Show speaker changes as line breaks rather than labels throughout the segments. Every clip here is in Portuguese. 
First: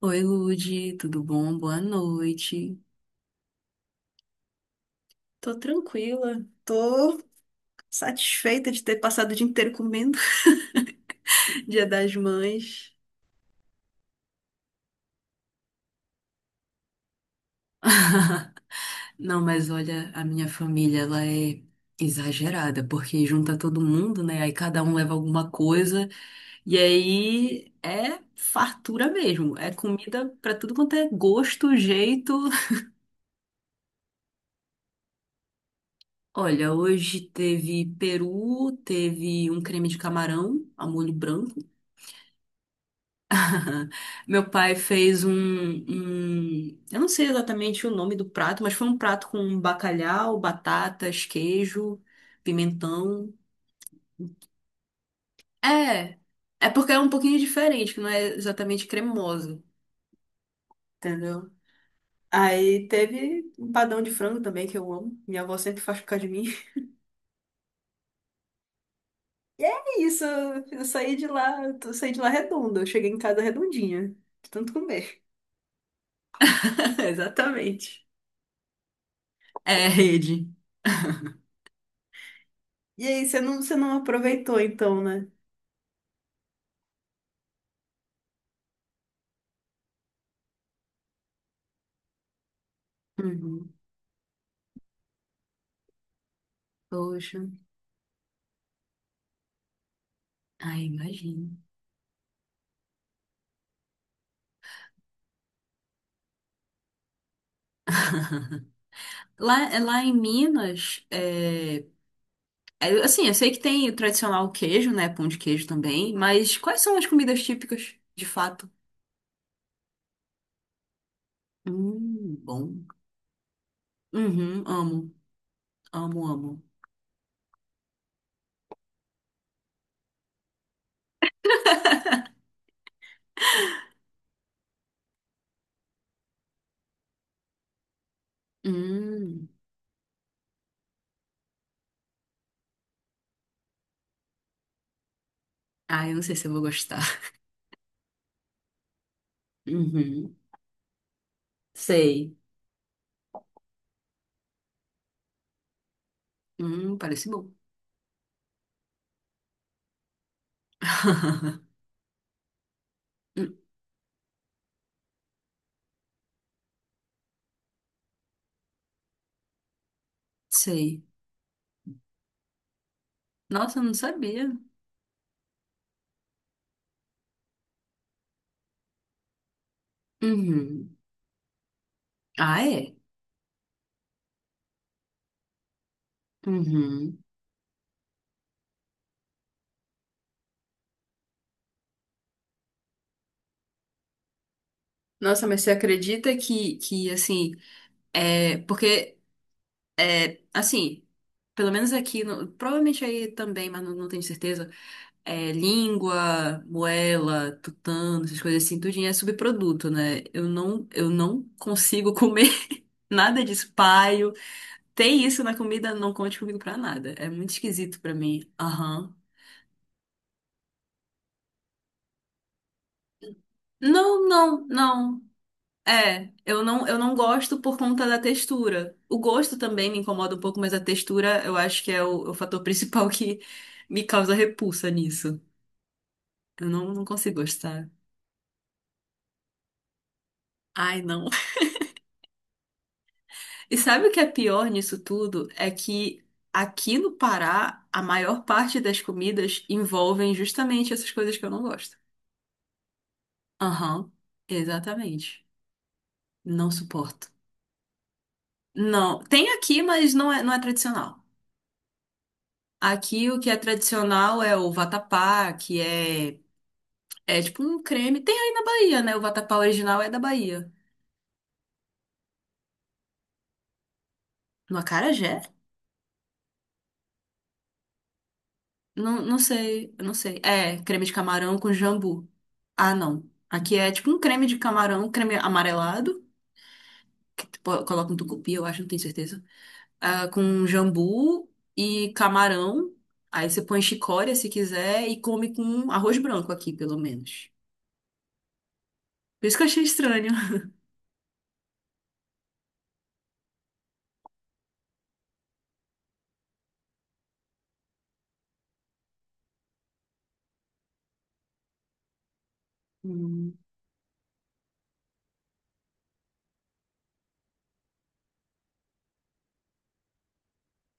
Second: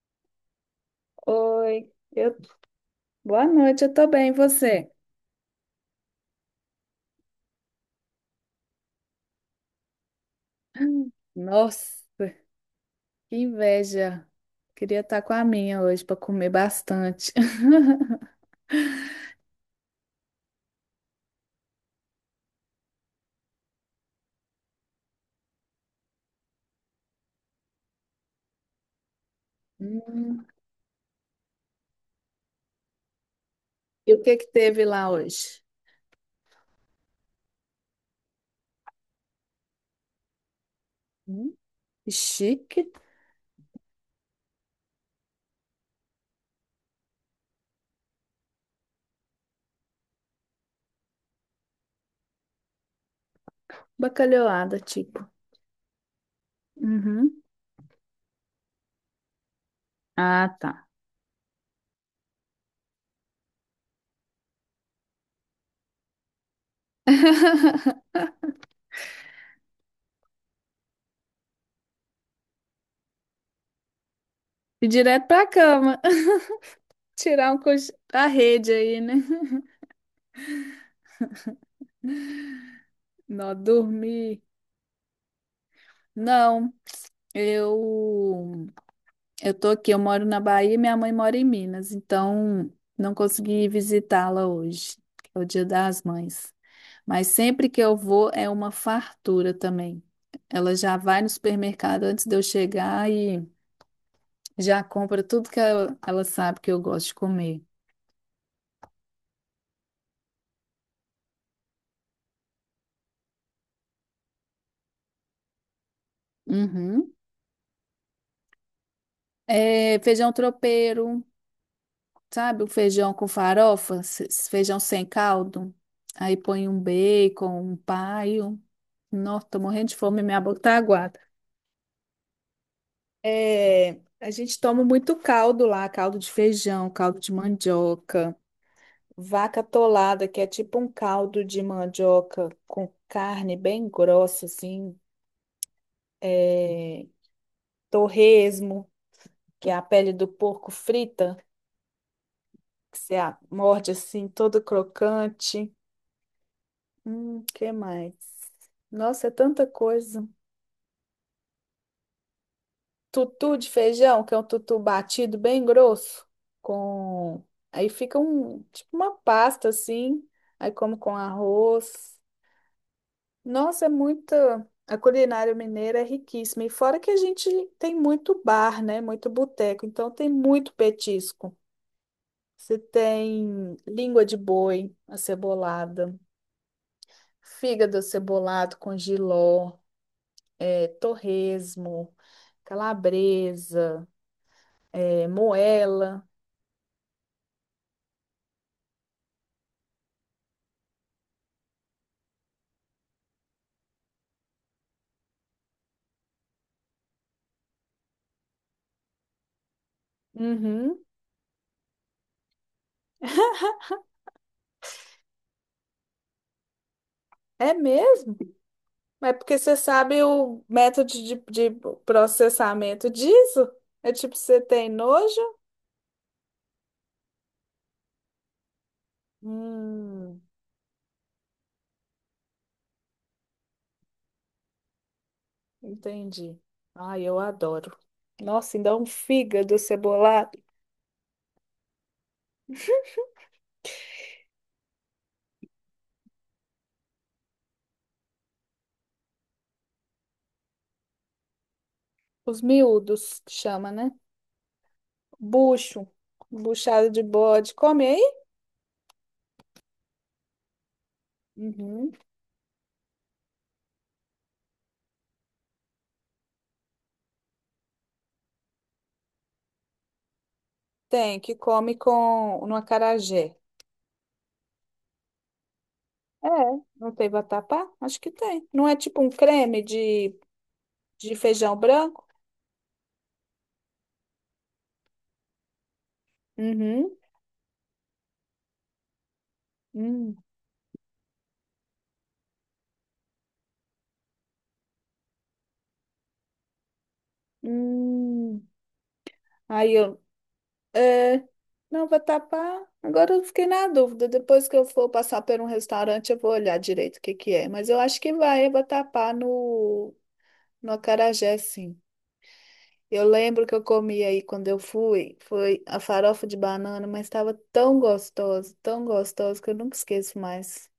Oi, Lude, tudo bom? Boa
Oi,
noite.
boa noite, eu tô bem, e você?
Tô satisfeita de ter passado o dia inteiro comendo. Dia das
Nossa,
Mães.
que inveja. Queria estar com a minha hoje para comer bastante.
Não, mas olha, a minha família, ela é exagerada, porque junta todo mundo, né? Aí cada um leva alguma coisa, e aí é fartura mesmo, é comida
Hum,
pra tudo quanto é gosto, jeito.
E o que que teve lá hoje?
Olha, hoje teve peru, teve um creme de camarão a molho
Hum.
branco.
Chique,
Meu pai fez eu não sei exatamente o nome do prato, mas foi um prato com bacalhau, batatas, queijo, pimentão.
bacalhoada, tipo.
É, é porque é um pouquinho
Uhum.
diferente, que não é exatamente cremoso,
Ah, tá.
entendeu? Aí teve um padrão de frango também, que eu amo. Minha avó sempre faz por causa de mim. É isso, eu saí de lá, eu saí de lá redonda. Eu cheguei em casa redondinha, de tanto
E
comer.
direto pra cama. Tirar um cochilo
Exatamente.
da rede aí, né?
É, rede. E aí,
Não,
você não
dormir.
aproveitou então, né?
Não, eu eu tô aqui, eu moro na Bahia e minha mãe mora em Minas, então não consegui
Uhum.
visitá-la hoje, que é o Dia das Mães. Mas
Poxa,
sempre que eu vou é uma fartura também. Ela
ai,
já vai no
imagino.
supermercado antes de eu chegar e já compra tudo que ela sabe que eu gosto de comer.
Lá, lá em Minas, é, é, assim, eu sei que tem o tradicional queijo, né? Pão de queijo também, mas quais são as
Uhum.
comidas típicas, de fato?
É, feijão tropeiro, sabe? O
Bom.
feijão com farofa,
Uhum,
feijão sem
amo,
caldo.
amo,
Aí
amo.
põe um bacon, um paio. Nossa, tô morrendo de fome, minha boca tá aguada. É, a gente toma muito caldo lá, caldo de feijão, caldo de mandioca,
Hum,
vaca atolada, que é tipo um caldo de mandioca com carne bem grossa, assim,
ai, eu não sei se eu vou
é,
gostar.
torresmo, que é a pele do
Uhum,
porco frita,
sei.
que você morde assim, todo crocante.
Parece bom.
Que mais? Nossa, é tanta coisa.
Hum,
Tutu de feijão, que é um tutu batido bem grosso, com aí fica um tipo uma pasta assim, aí como
sei.
com arroz.
Nossa, eu
Nossa, é
não sabia.
muita A culinária mineira é riquíssima. E fora que a gente tem muito bar, né? Muito boteco. Então tem muito
Uhum.
petisco.
Ah,
Você
é?
tem língua de boi acebolada,
Uhum.
fígado acebolado com jiló, é, torresmo, calabresa, é,
Nossa, mas você
moela.
acredita que assim, é, porque, é, assim, pelo menos aqui, no- provavelmente aí também, mas não, não tenho certeza, é, língua, moela, tutano, essas coisas assim, tudinho é subproduto, né?
Uhum.
Eu não consigo comer nada disso, paio. Tem isso na comida, não conte comigo pra nada. É muito
É
esquisito pra
mesmo?
mim. Aham.
Mas é porque você sabe o método de processamento disso? É
Não,
tipo, você
não,
tem
não.
nojo?
É, eu não gosto por conta da textura. O gosto também me incomoda um
Hum,
pouco, mas a textura eu acho que é o fator principal que me causa repulsa nisso.
entendi.
Eu não, não
Ai, eu
consigo gostar.
adoro. Nossa, ainda um fígado cebolado.
Ai, não. E sabe o que é pior nisso tudo? É que aqui no Pará, a maior parte das comidas envolvem justamente essas coisas que eu não gosto.
Os miúdos, que chama,
Aham,
né?
exatamente.
Bucho.
Não
Buchada de
suporto.
bode. Come aí?
Não, tem aqui, mas não é tradicional.
Uhum.
Aqui o que é tradicional é o vatapá, que é, é tipo um creme. Tem aí na Bahia, né? O vatapá original é da Bahia.
Tem, que come com no acarajé.
No acarajé?
É, não tem vatapá? Acho que tem. Não é
Não,
tipo um
não
creme
sei, eu não sei. É, creme de
de
camarão com
feijão branco?
jambu. Ah, não. Aqui é tipo um creme de camarão, creme amarelado,
Uhum.
que tu po- coloca um tucupi, eu acho, não tenho certeza. Ah,
Hum.
com jambu e camarão. Aí você põe chicória se quiser e come com arroz branco aqui, pelo menos.
Hum,
Por isso que eu achei
aí eu,
estranho.
é, não, vai tapar. Agora eu fiquei na dúvida. Depois que eu for passar por um restaurante, eu vou olhar direito o que que é. Mas eu acho que vai tapar no acarajé, sim. Eu lembro que eu comi aí quando eu fui, foi a farofa de banana, mas estava tão gostosa que eu nunca esqueço mais.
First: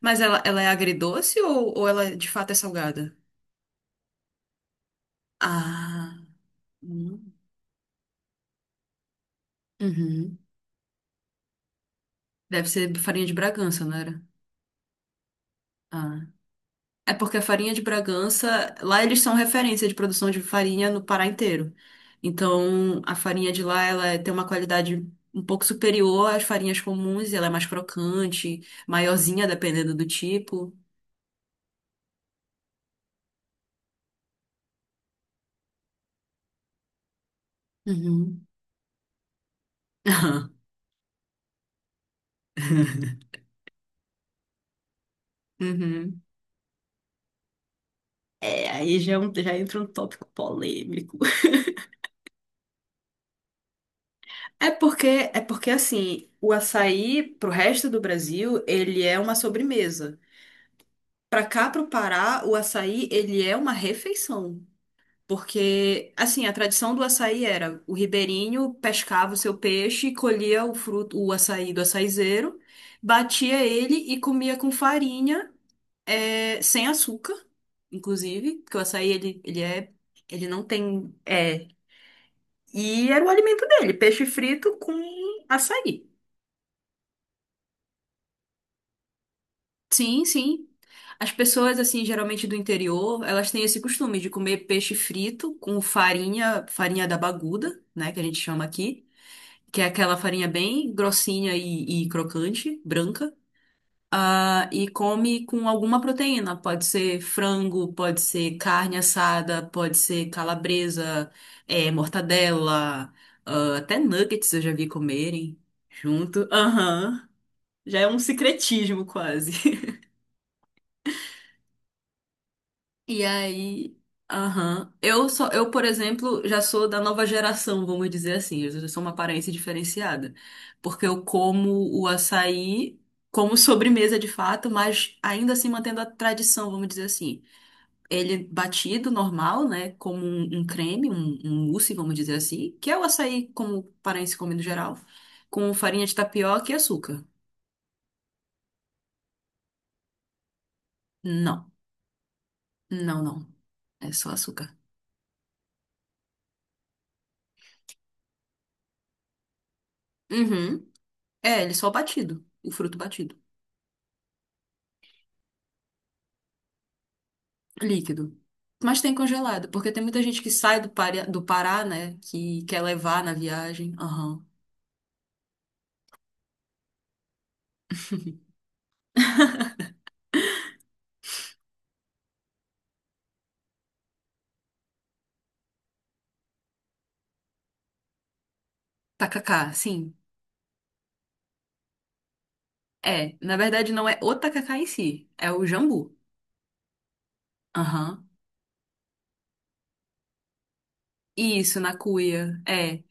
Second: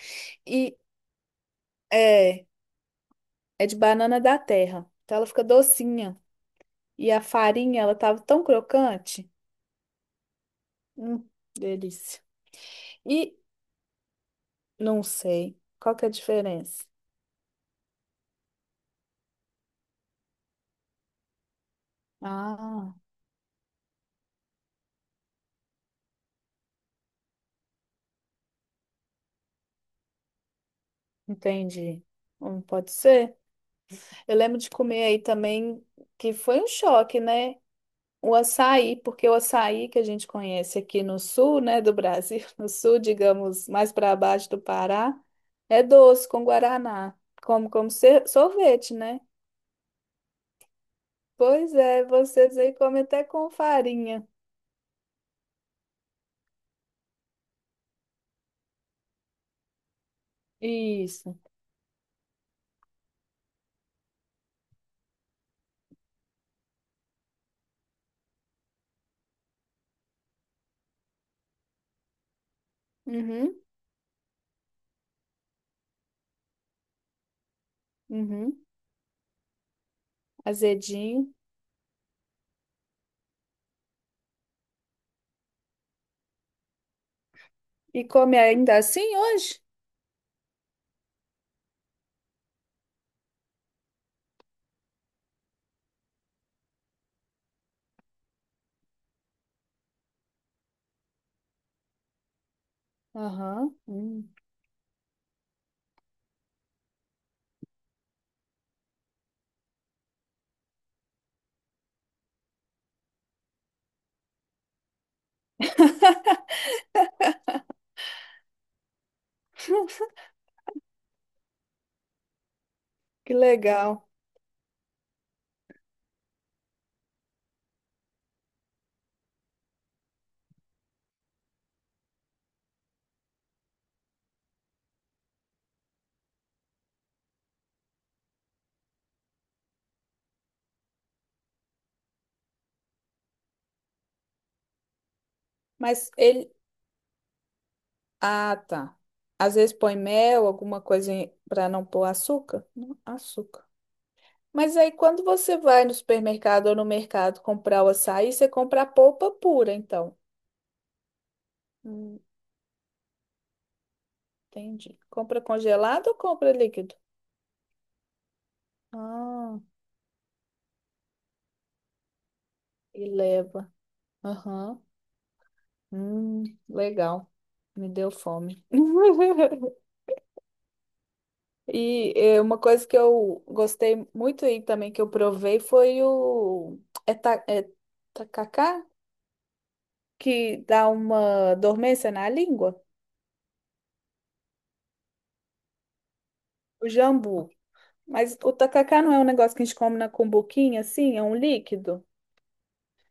Mas ela é
E
agridoce ou ela é, de
é,
fato é salgada?
é de banana da terra, então ela fica
Ah.
docinha. E a
Hum.
farinha, ela tava tão crocante.
Uhum.
Hum, delícia.
Deve ser farinha de
E
Bragança, não era?
não sei. Qual que é a
Ah.
diferença?
É porque a farinha de Bragança, lá eles são referência de produção de farinha no Pará inteiro.
Ah,
Então, a farinha de lá, ela é, tem uma qualidade um pouco superior às farinhas comuns, ela é mais crocante, maiorzinha, dependendo do tipo.
entendi. Pode ser. Eu lembro de comer aí também, que foi um choque, né? O
Uhum.
açaí, porque o açaí que a gente conhece aqui no sul, né, do Brasil, no sul, digamos, mais para baixo do Pará, é
Uhum.
doce com guaraná,
É,
sorvete,
aí já, é
né?
um- já entra um tópico polêmico.
Pois é, vocês aí comem até com farinha.
É porque, é porque assim, o açaí pro resto do Brasil, ele é uma sobremesa.
Isso.
Pra cá, pro Pará, o açaí, ele é uma refeição. Porque, assim, a tradição do açaí era o ribeirinho pescava o seu peixe, colhia o fruto, o açaí do açaizeiro,
Uhum,
batia ele e comia com farinha, é, sem açúcar, inclusive,
uhum.
porque o açaí, ele é, ele não tem,
Azedinho.
é, e era o alimento dele, peixe frito com açaí.
E come ainda assim hoje?
Sim, sim. As pessoas, assim, geralmente do interior, elas têm esse costume de comer peixe frito com farinha, farinha da baguda, né, que a gente chama aqui, que é aquela farinha bem grossinha e crocante, branca,
Aham.
ah, e come com alguma proteína. Pode ser frango, pode ser carne assada, pode ser calabresa, eh, mortadela, ah, até nuggets eu já vi comerem junto. Aham. Já é um secretismo quase. E
Que
aí,
legal.
aham. Eu só, eu, por exemplo, já sou da nova geração, vamos dizer assim. Eu já sou uma aparência diferenciada, porque eu como o açaí como sobremesa de fato, mas ainda assim mantendo a tradição, vamos dizer assim. Ele batido normal, né, como um creme, um mousse, vamos dizer assim, que é o açaí como paraense come no geral, com farinha
Mas
de
ele.
tapioca e açúcar.
Ah, tá. Às vezes põe mel, alguma coisa para
Não,
não pôr açúcar? Não,
não, não.
açúcar.
É só
Mas
açúcar.
aí quando você vai no supermercado ou no mercado comprar o açaí, você compra a polpa pura, então.
Uhum. É, ele só
Hum,
batido, o fruto batido.
entendi. Compra congelado ou compra líquido?
Líquido. Mas tem
Ah,
congelado, porque tem muita gente que sai do, Pari- do Pará, né? Que quer
e
levar na
leva.
viagem. Aham.
Aham. Hum, legal. Me deu fome. E uma coisa que eu gostei muito e também que eu provei foi o é, ta- é tacacá,
Tacacá, sim.
que dá uma dormência na língua,
É, na verdade não é o tacacá em si, é o jambu.
o jambu.
Aham.
Mas o tacacá não é um negócio que a gente come na cumbuquinha, assim, é um
Isso, na
líquido.
cuia. É.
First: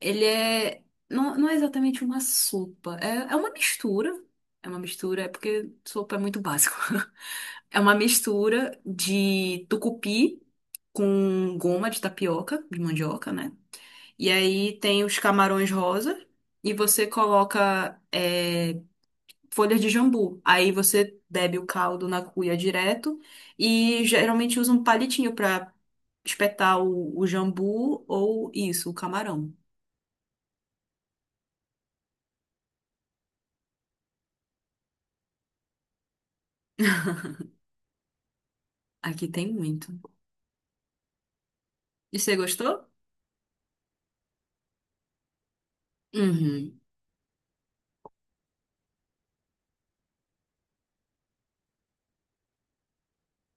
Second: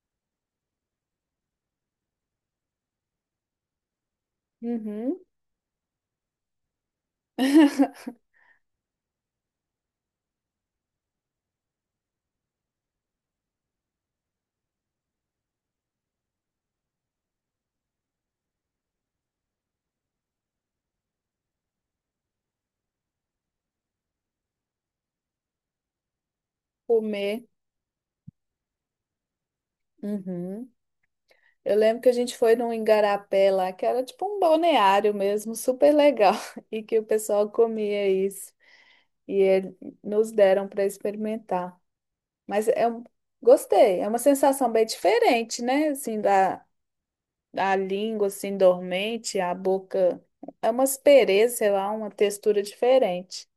Ele é. Não, não é exatamente uma sopa, é, é uma mistura. É uma
Uhum.
mistura, é porque sopa é muito básico. É uma mistura de tucupi com goma de tapioca, de mandioca, né? E aí tem os camarões rosa e você coloca é, folhas de jambu. Aí você bebe o caldo na cuia direto e geralmente usa um palitinho para espetar o
Comer.
jambu ou isso, o camarão.
Uhum. Eu lembro que a gente foi num igarapé lá, que era tipo um balneário mesmo, super legal, e que o pessoal comia isso.
Aqui
E
tem
ele-
muito.
nos deram para experimentar.
E você
Mas
gostou?
é um- gostei, é uma sensação bem diferente, né? Assim, da,
Uhum.
da língua, assim, dormente, a boca. É uma aspereza, sei lá, uma textura diferente.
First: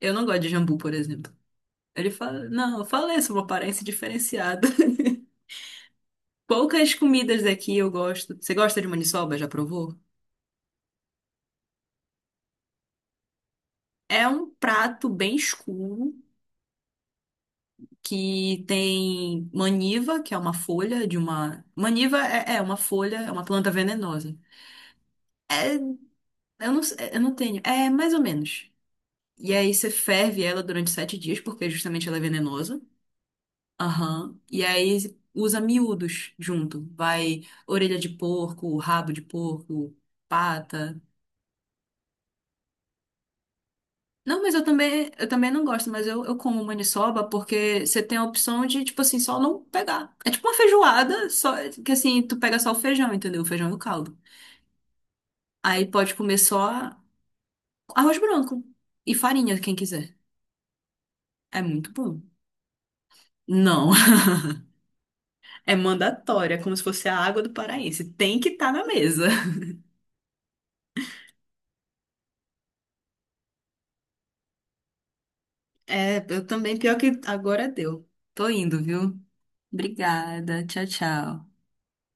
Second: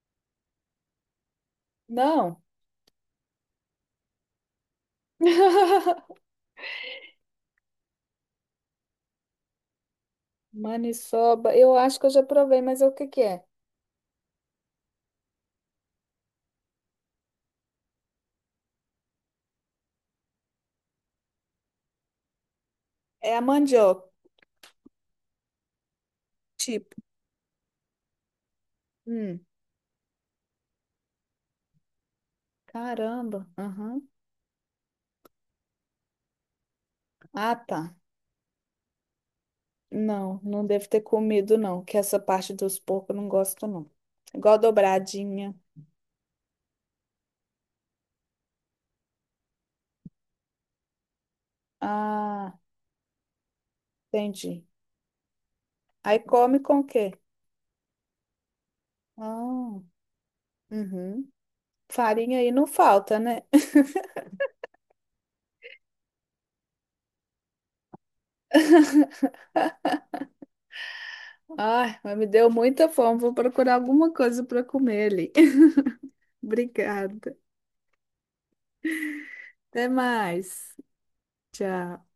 Eu não gosto de jambu, por exemplo. Ele
Não.
fala, não, eu falei sobre uma aparência diferenciada. Poucas comidas daqui eu gosto. Você gosta de maniçoba? Já provou?
Maniçoba, eu acho que eu já provei, mas é o que que é?
É um prato bem escuro que tem maniva, que é uma folha de uma. Maniva é, é uma folha, é
É a
uma planta
mandioca,
venenosa. É,
tipo.
eu não tenho. É mais ou menos.
Hum,
E aí você ferve ela durante 7 dias, porque justamente ela é venenosa.
caramba. Aham.
Aham. E aí usa miúdos junto. Vai
Ah, tá.
orelha de porco, rabo de porco,
Não, não devo
pata.
ter comido, não, que essa parte dos porcos eu não gosto, não.
Não, mas
Igual
eu também
dobradinha.
não gosto, mas eu como maniçoba porque você tem a opção de, tipo assim, só não pegar. É tipo uma feijoada, só que assim, tu pega
Ah,
só o feijão, entendeu? O feijão e o caldo.
entendi.
Aí pode
Aí
comer
come com o
só
quê?
arroz branco e farinha, quem
Ah.
quiser.
Uhum.
É muito bom.
Farinha aí não falta, né?
Não, é mandatório, é como se fosse a água do paraense. Tem que estar na mesa.
Ai, mas me deu muita fome. Vou procurar alguma coisa para comer ali.
É, eu também, pior que
Obrigada.
agora deu. Tô indo, viu?
Até
Obrigada.
mais.
Tchau, tchau.
Tchau.